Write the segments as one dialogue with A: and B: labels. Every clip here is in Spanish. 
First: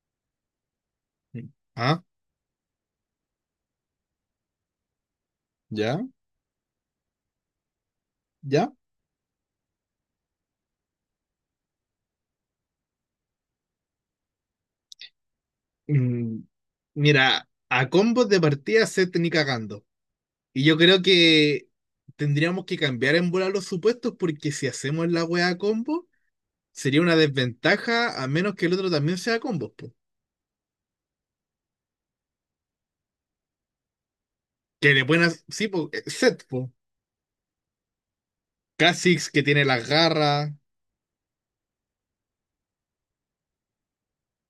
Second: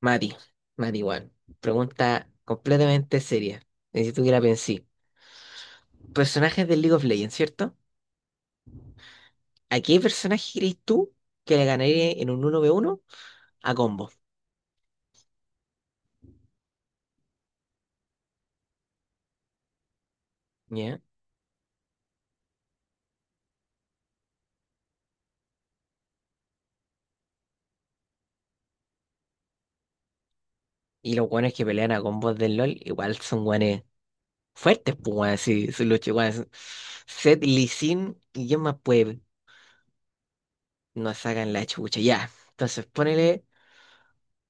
A: Mati, Juan,
B: Ah,
A: pregunta completamente seria. Necesito que la pensé.
B: ya,
A: Personajes del League of Legends, ¿cierto?
B: ya.
A: ¿A qué personaje crees tú que le ganaría en un uno v uno a combo?
B: Mm, mira, a combos de partida se te ni cagando. Y yo
A: ¿Ya?
B: creo que tendríamos que cambiar en bola los supuestos porque si hacemos la wea a combo, sería una desventaja a menos que el otro también sea combos, po.
A: Y los guanes que pelean a combos del LoL igual son guanes
B: Que
A: fuertes,
B: le
A: pues
B: pueden
A: guanes,
B: hacer, sí,
A: sí, son
B: po,
A: los guanes.
B: set, po.
A: Zed, Lee Sin y quién más puede
B: Kha'Zix que tiene las garras.
A: nos sacan la chucha, ya. Entonces ponele,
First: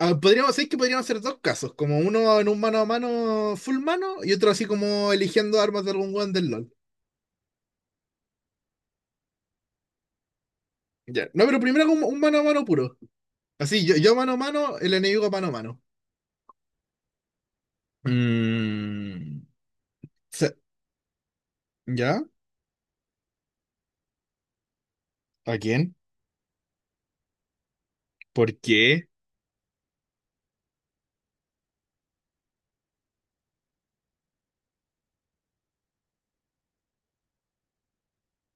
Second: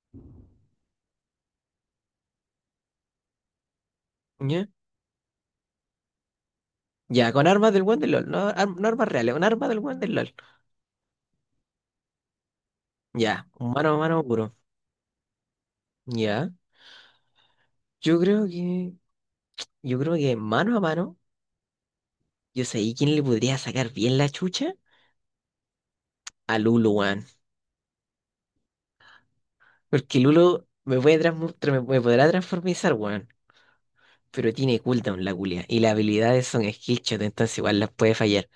B: Ah, podríamos decir que podríamos hacer dos casos, como uno en un mano a mano full mano y otro así
A: ¿ya?
B: como eligiendo armas de algún weón del LOL.
A: Ya, con armas del buen del LOL, no, no armas reales, un arma del buen del LOL.
B: Ya. No, pero primero un mano a mano puro.
A: Ya, un
B: Así,
A: mano a
B: yo
A: mano
B: mano a
A: puro.
B: mano, el enemigo mano a mano.
A: Ya. Yo creo que.
B: Mm,
A: Yo creo que
B: se-
A: mano a mano,
B: ¿ya?
A: yo sé quién le podría sacar bien la chucha
B: ¿A quién?
A: a Lulu, weón.
B: ¿Por qué?
A: Porque Lulu me puede me podrá transformizar, weón. Pero tiene cooldown la culia. Y las habilidades son skillshot, entonces igual las puede fallar.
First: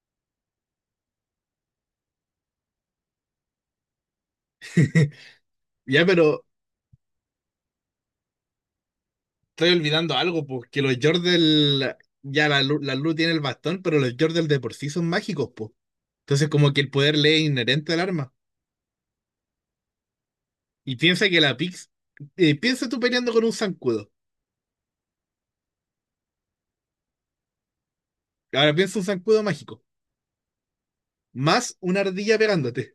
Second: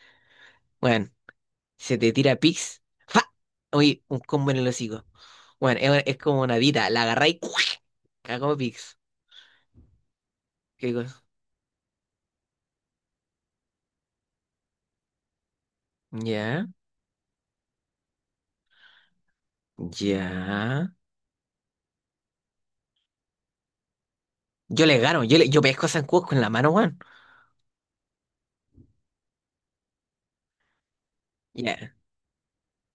A: Weón, se te tira Pix. ¡Fa! Oye, un combo en el hocico. Weón,
B: Ya,
A: es como
B: pero
A: una dita. ¡La agarrá y cuac! Cagó Pix.
B: estoy olvidando algo, pues, que
A: ¿Qué
B: los
A: cosa?
B: Yordle, ya la, la luz tiene el bastón, pero los Yordle de por sí son mágicos, pues. Entonces,
A: Ya,
B: como que el poder le es inherente al arma.
A: ya.
B: Y piensa que la Pix, piensa tú peleando con un zancudo.
A: Yo le gano, yo pesco a Zancudo con la mano, weón.
B: Ahora piensa un zancudo mágico, más
A: Ya.
B: una ardilla pegándote.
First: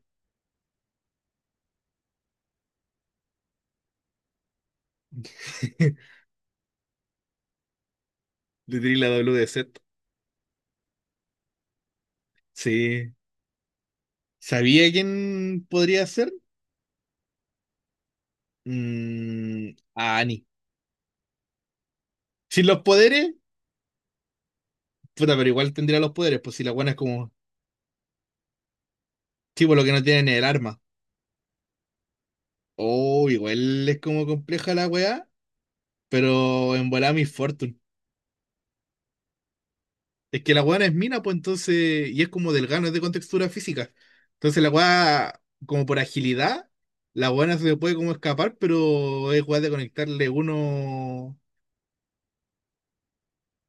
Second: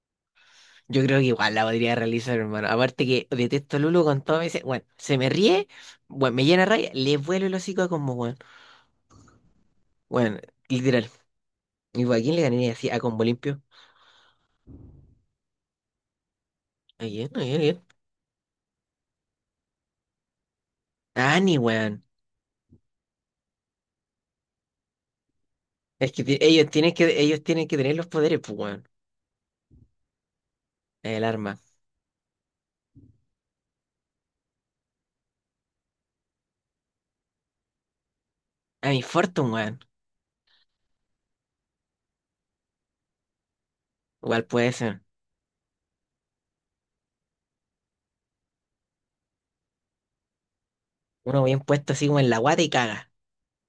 A: Yo creo que igual la podría realizar, hermano. Aparte que detesto a Lulu con todo. Me dice, bueno, se me ríe, bueno, me llena raya, le vuelo el hocico a combo, bueno.
B: Le tiré la W de set.
A: Bueno, literal. ¿Y a quién le ganaría así a
B: Sí.
A: combo limpio?
B: ¿Sabía quién podría ser?
A: ¿A quién? ¿A quién? ¿A quién?
B: Mm, a Annie.
A: A Annie, weón.
B: Sin los poderes, puta, pero igual tendría
A: Es
B: los
A: que
B: poderes, pues si la buena es como,
A: ellos tienen que tener los poderes, pues, weón.
B: tipo, lo que no tienen es el arma.
A: El arma.
B: Oh, igual es como compleja la weá, pero en volada Miss Fortune.
A: A mi Fortune, weón.
B: Es que la buena es mina, pues entonces, y es como delgada, no es de contextura física.
A: Igual
B: Entonces la
A: puede ser.
B: weá, como por agilidad, la buena se puede como escapar, pero es weá de conectarle uno.
A: Uno bien puesto así como en la guata y caga.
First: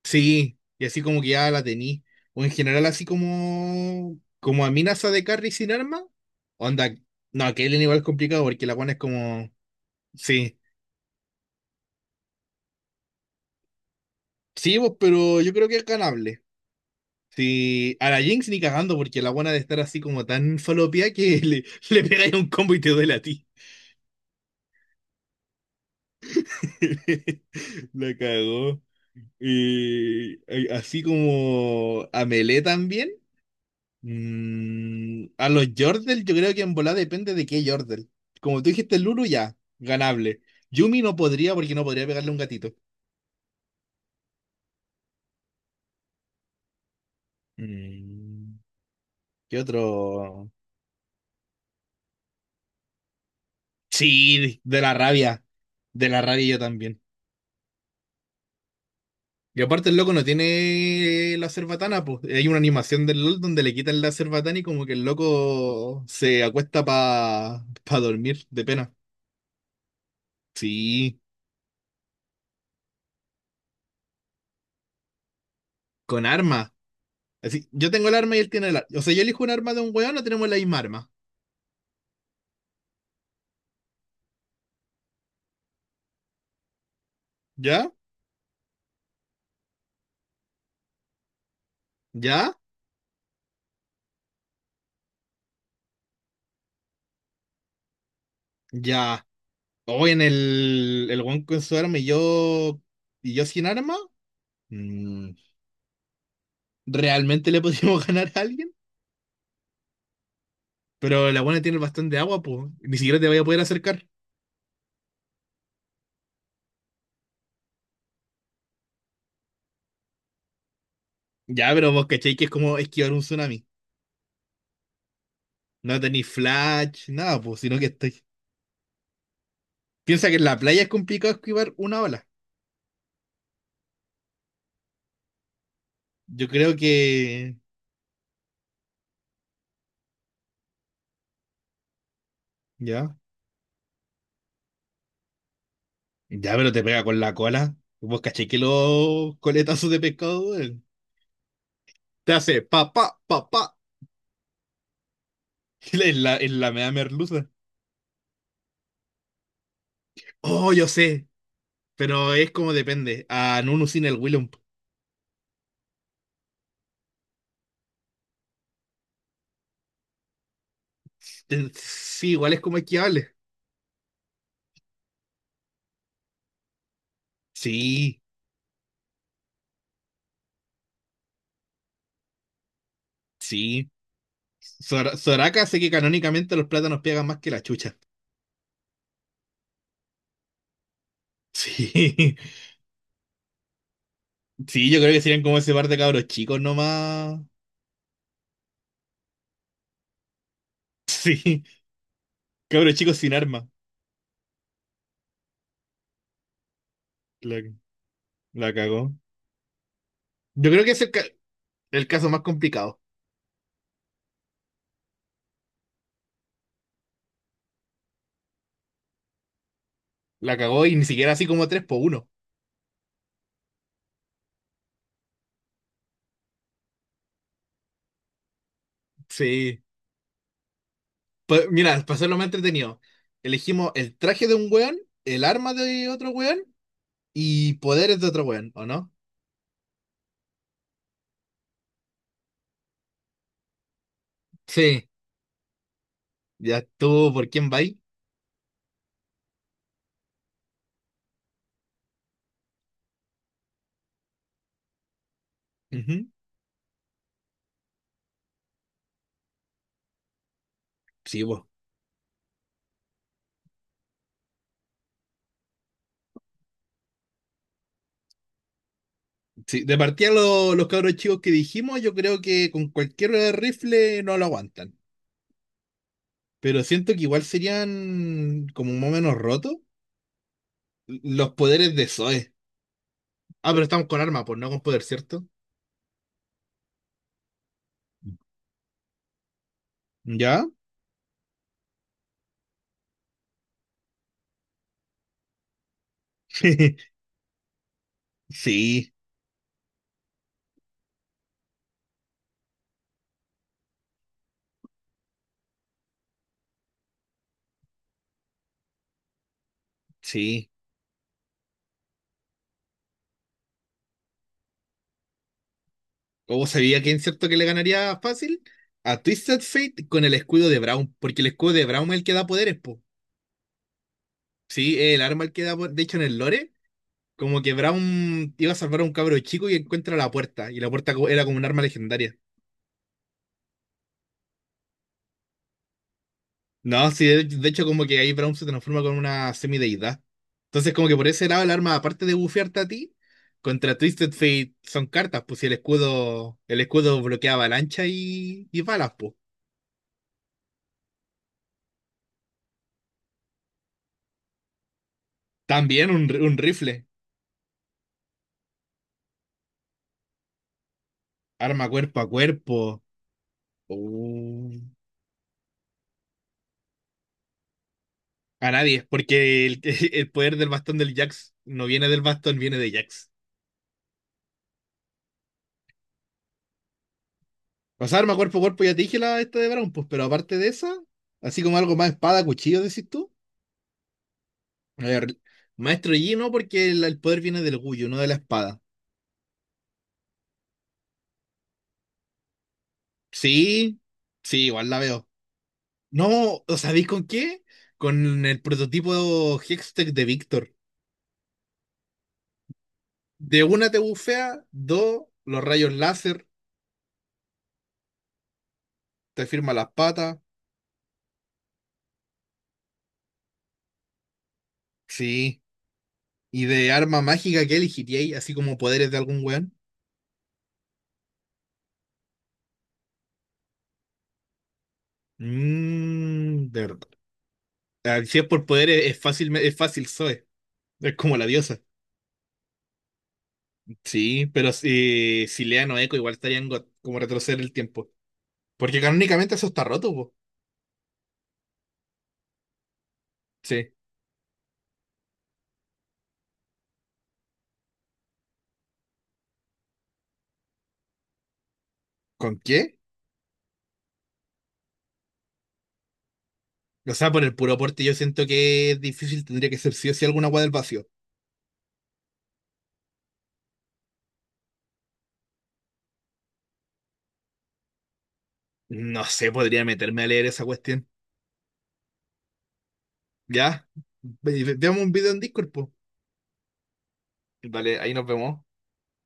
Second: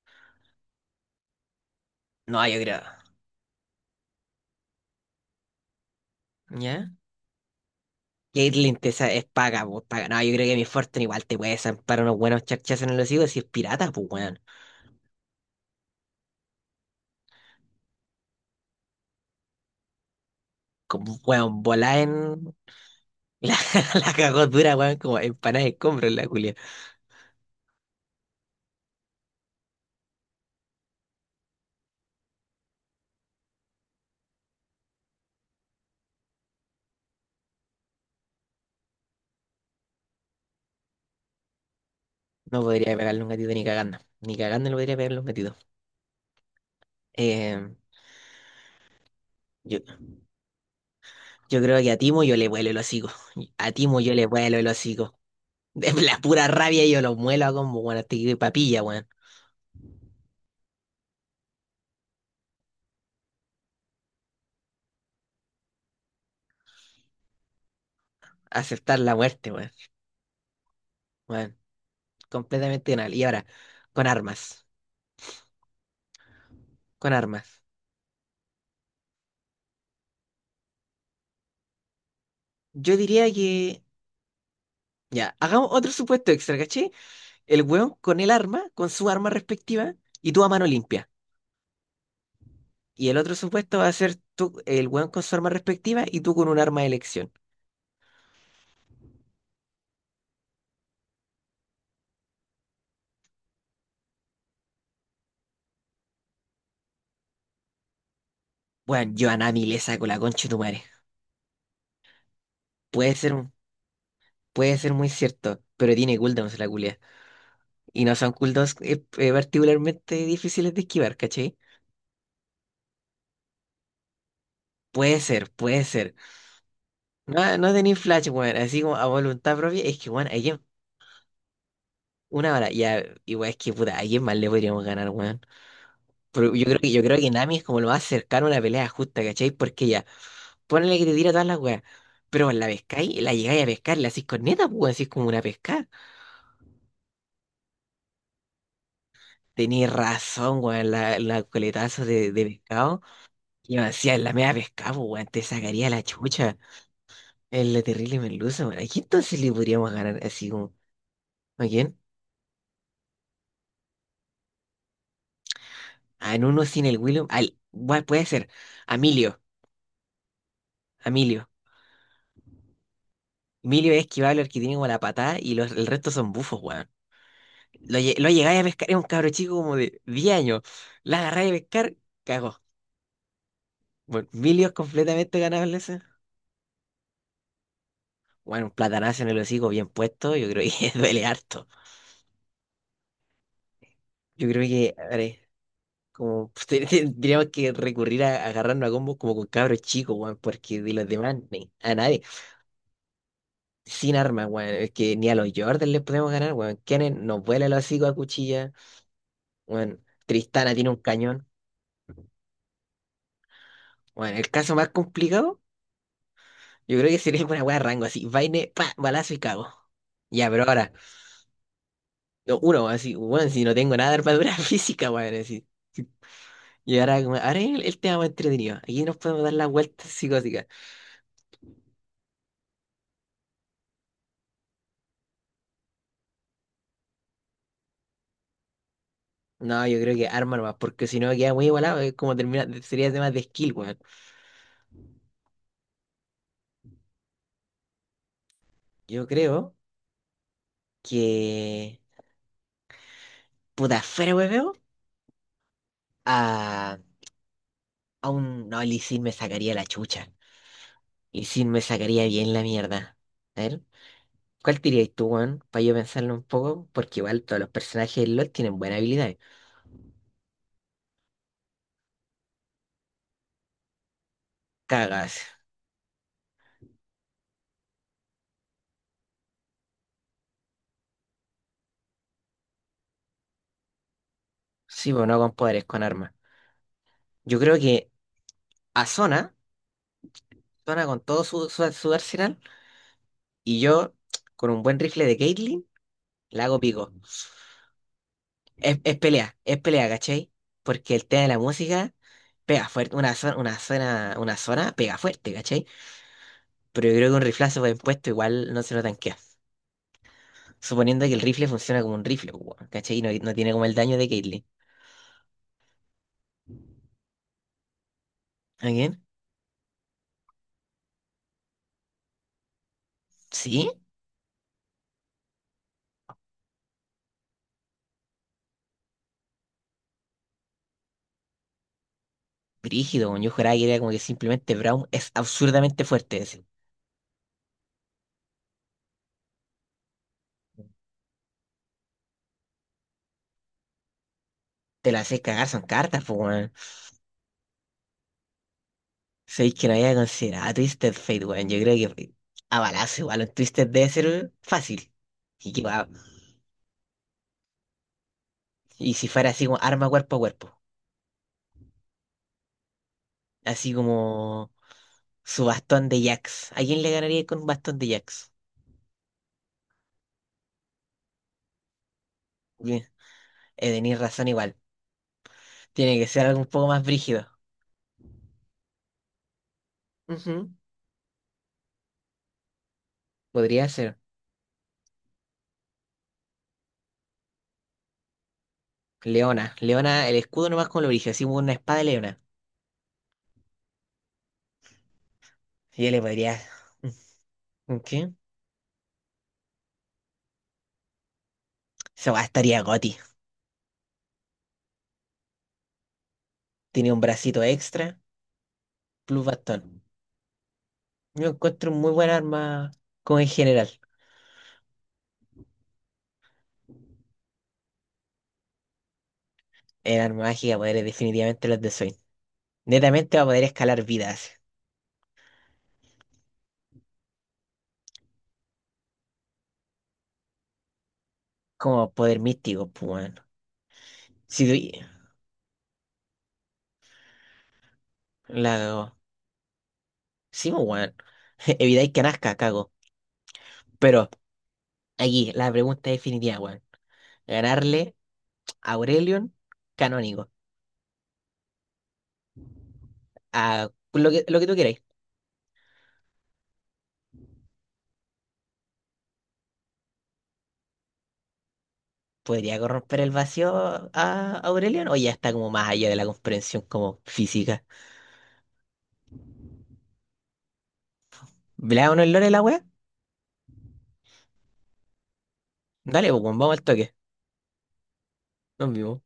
B: Sí, y así como que ya la tení. O
A: No,
B: en
A: yo creo.
B: general así como como amenaza de carry sin arma.
A: ¿Ya?
B: Onda, no, que el igual es complicado porque la buena es
A: Es
B: como
A: paga, pues, paga. No, yo creo que
B: sí.
A: mi Fortune igual te puede zampar unos buenos chachas en el hocico si es pirata, pues, weón.
B: Sí, pues, pero yo creo que es ganable. Sí, a la Jinx ni cagando porque la buena de estar así como tan falopia
A: Como,
B: que
A: weón,
B: le,
A: volá
B: le pegáis un
A: en.
B: combo y te duele a ti.
A: La, la cagó dura, weón, como empanada de escombro en la culia.
B: La cagó. Y así como a Melee también. A los Yordle, yo creo que en volada depende de qué Yordle. Como tú dijiste, Lulu ya, ganable. Yumi no podría porque no podría pegarle a un
A: No
B: gatito.
A: podría pegarle un gatito ni cagando. Ni cagando le podría pegarle un gatito. Eh,
B: Mm, ¿qué
A: yo,
B: otro?
A: yo creo que a Timo yo le vuelo el hocico. A Timo yo le vuelo
B: Sí,
A: el
B: de la
A: hocico.
B: rabia.
A: De
B: De
A: la
B: la rabia
A: pura
B: yo
A: rabia
B: también.
A: yo lo muelo a como, weón, hasta que papilla, weón.
B: Y aparte el loco no tiene la cerbatana, pues. Hay una animación del LOL donde le quitan la cerbatana y como que el loco se acuesta para pa pa dormir de pena.
A: Aceptar la muerte, weón.
B: Sí,
A: Weón, completamente anal. Y ahora, con armas.
B: con arma.
A: Con armas.
B: Así, yo tengo el arma y él tiene el arma. O sea, yo elijo un arma de un weón, no tenemos la misma arma.
A: Yo diría que. Ya, hagamos otro supuesto extra, ¿caché? El
B: ¿Ya?
A: weón con el arma, con su arma respectiva, y tú a mano limpia.
B: ¿Ya?
A: Y el otro supuesto va a ser tú, el weón con su arma respectiva y tú con un arma de elección.
B: ¿Ya? Hoy en el weón con su arma y y yo sin arma, mm, ¿realmente le podríamos ganar a alguien?
A: Bueno, yo a Nami le saco la concha de tu madre.
B: Pero la buena tiene bastante agua, pues. Ni
A: Puede
B: siquiera te
A: ser,
B: vaya a
A: un-
B: poder acercar.
A: puede ser muy cierto, pero tiene cooldowns la culia. Y no son cooldowns particularmente difíciles de esquivar, ¿cachai?
B: Ya, pero vos cachai que es como esquivar un tsunami.
A: Puede ser, puede
B: No
A: ser.
B: tenéis flash, nada,
A: No,
B: pues,
A: no
B: sino que
A: tenéis
B: estoy.
A: flash, weón, así como a voluntad propia. Es que, weón,
B: Piensa que en la playa es complicado esquivar una ola.
A: una hora, ya, igual es que, puta, ¿a quién más le podríamos ganar, weón?
B: Yo
A: Pero
B: creo
A: yo creo que Nami
B: que.
A: es como lo más cercano a una pelea justa, ¿cachai? Porque ya, ponle que te tira todas las weas. Pero la
B: Ya.
A: pescáis, la llegáis a pescar, la hacís corneta, pues, weón, así como una pesca.
B: Ya, pero te pega con la cola. Vos cachai que los coletazos
A: Tenéis
B: de pescado,
A: razón,
B: duelen.
A: weón, la coletazo
B: Te
A: de
B: hace pa,
A: pescado.
B: pa, pa, pa.
A: Y me decía, la media pescado, pues, weón, te sacaría la
B: En
A: chucha.
B: en la mea merluza.
A: Es la terrible merluza, weón. ¿A quién entonces le podríamos ganar así
B: Oh,
A: como?
B: yo sé,
A: ¿A quién?
B: pero es como depende. A Nunu sin el Willump.
A: A en uno sin el William. Al, weón, puede ser. A Emilio, a Emilio.
B: Sí, igual es como esquiable.
A: Emilio es esquivable, el que tiene como la patada y los, el resto son bufos, weón.
B: Sí,
A: Lo llegáis a pescar, es un cabro chico como de 10 años. La agarráis a pescar, cagó.
B: sí.
A: Bueno, milios completamente
B: Soraka sé
A: ganables.
B: que
A: Ese.
B: canónicamente los plátanos pegan más que la chucha.
A: Bueno, un platanazo en el hocico bien puesto, yo creo que duele harto.
B: Sí,
A: Yo creo
B: sí,
A: que,
B: yo
A: a
B: creo
A: ver,
B: que serían como ese par de cabros
A: como
B: chicos nomás.
A: tendríamos que recurrir a, agarrarnos a combos como con cabros chicos, weón, porque de los demás,
B: Sí,
A: a nadie,
B: cabros chicos sin arma.
A: sin armas, weón, es que ni a los Jordan les podemos ganar, weón. Kennen nos
B: La,
A: vuela el hocico a cuchilla,
B: la cagó.
A: weón.
B: Yo
A: Tristana
B: creo
A: tiene
B: que
A: un
B: es
A: cañón.
B: el caso más complicado.
A: Bueno, el caso más complicado. Yo creo que sería una weá rango así. Vaine, pa, balazo y cago. Ya,
B: La
A: pero
B: cagó
A: ahora,
B: y ni siquiera así como 3 por uno.
A: no, uno, así, bueno, si no tengo nada de armadura física, weón, así. Y ahora, ahora es el tema más entretenido. Aquí nos podemos dar las
B: Sí.
A: vueltas psicóticas.
B: Pa- mira, para hacerlo más entretenido, elegimos el traje de un weón, el arma de otro weón y poderes de otro weón, ¿o no?
A: No, yo creo que arma nomás, porque si no queda muy igualado, es como termina, sería tema de skill, weón.
B: Sí. Ya estuvo por quién va ahí.
A: Yo creo que. Puta, fuera, weón,
B: Ujú.
A: a, a un. No, el Lee Sin me sacaría la chucha.
B: Sí,
A: Lee
B: vos.
A: Sin me sacaría bien la mierda. A ver. ¿Cuál dirías tú, weón? Para yo pensarlo un poco, porque igual todos los personajes del LoL tienen buenas habilidades.
B: Sí, de partida los cabros chicos que dijimos, yo creo que con cualquier rifle no lo aguantan.
A: Cagas.
B: Pero siento que igual serían como más o menos rotos los poderes de Zoe. Ah, pero estamos con arma, pues no con poder,
A: Sí, pero no
B: ¿cierto?
A: con poderes, con armas. Yo creo que a Zona,
B: ¿Ya?
A: Zona con todo su arsenal, y yo con un buen rifle de Caitlyn, la hago pico.
B: Sí,
A: Es pelea, ¿cachai? Porque el tema de la música pega fuerte, una zona, una zona, una zona pega fuerte, ¿cachai? Pero yo creo que un riflazo bien puesto igual no se lo tanquea.
B: sí.
A: Suponiendo que el rifle funciona como un rifle, pues, weón, ¿cachai? Y no, no tiene como el daño de Caitlyn.
B: ¿Cómo sabía quién cierto que le ganaría fácil?
A: ¿Alguien?
B: A Twisted Fate con el escudo de Brown, porque el escudo de Brown es el que da poderes, po.
A: ¿Sí?
B: Sí, es el arma el que da poderes. De hecho, en el lore, como que Brown iba a salvar a un cabro chico y encuentra la puerta, y la puerta era como un arma legendaria.
A: Brígido, weón. Yo juraba que era como que simplemente Brown es absurdamente fuerte. Así.
B: No, sí, de hecho, como que ahí Brown se transforma con una semideidad. Entonces, como que por ese lado, el arma, aparte de bufearte a ti, contra Twisted Fate son
A: Te la haces
B: cartas, pues
A: cagar,
B: si el
A: son cartas, pues,
B: escudo,
A: weón.
B: el escudo bloquea avalancha y balas, pues.
A: Sabéis que no había considerado a Twisted Fate, weón. Yo creo que a balazo igual un Twisted debe ser fácil. Y, que va-
B: También un rifle.
A: y si fuera así como arma cuerpo a cuerpo.
B: Arma cuerpo a cuerpo.
A: Así como
B: Uh,
A: su bastón de Jax. ¿A quién le ganaría con un bastón de Jax?
B: A nadie, porque el, el poder del bastón del Jax no viene del bastón, viene de
A: Bien,
B: Jax.
A: tenéis razón igual. Tiene que ser algo un poco más brígido.
B: O sea, arma cuerpo a cuerpo, ya te dije la esta de Brown, pues, pero aparte de
A: Ujú.
B: esa, así como algo más espada, cuchillo, decís tú.
A: Podría ser.
B: A ver, Maestro Yi no, porque el poder viene del orgullo, no de la espada.
A: Leona. Leona, el escudo nomás con lo brígido, así como una espada de leona.
B: Sí, sí, igual la veo.
A: Y yo le podría.
B: No, ¿o sabéis con qué?
A: Ok.
B: Con el prototipo Hextech de Víctor.
A: Esa weá estaría goti.
B: De una te bufea, dos, los rayos láser,
A: Tiene un bracito extra, plus
B: te firma las
A: bastón.
B: patas.
A: Yo encuentro muy buena arma como en general.
B: Sí. ¿Y de arma mágica qué elegiríais? Así como poderes de algún weón.
A: El arma mágica poder es definitivamente los de Zoid. Netamente va a poder escalar vidas.
B: Mmm, de verdad. Ah, si es por poderes, es fácil, Zoe. Es como la diosa.
A: Como poder místico, pues weón.
B: Sí,
A: Si
B: pero
A: doy-
B: si, si Leano Echo igual estaría en God, como retroceder el tiempo.
A: la
B: Porque
A: cago.
B: canónicamente eso está roto, po.
A: Sí, pues weón. Evitáis que nazca, cago.
B: Sí.
A: Pero aquí, la pregunta definitiva, weón. Ganarle a Aurelion canónico.
B: ¿Con qué?
A: Lo que tú queráis.
B: O sea, por el puro aporte yo siento que es difícil, tendría que ser sí o sí alguna agua del vacío.
A: ¿Podría corromper el vacío a Aurelion? O ya está como más allá de la comprensión como física.
B: No sé, podría meterme a leer esa cuestión.
A: ¿Le da uno el lore a la wea?
B: Ya. Veamos un video en Discord, po.
A: Dale, pues, weón, vamos al toque.
B: Vale, ahí nos vemos.
A: Nos vimos.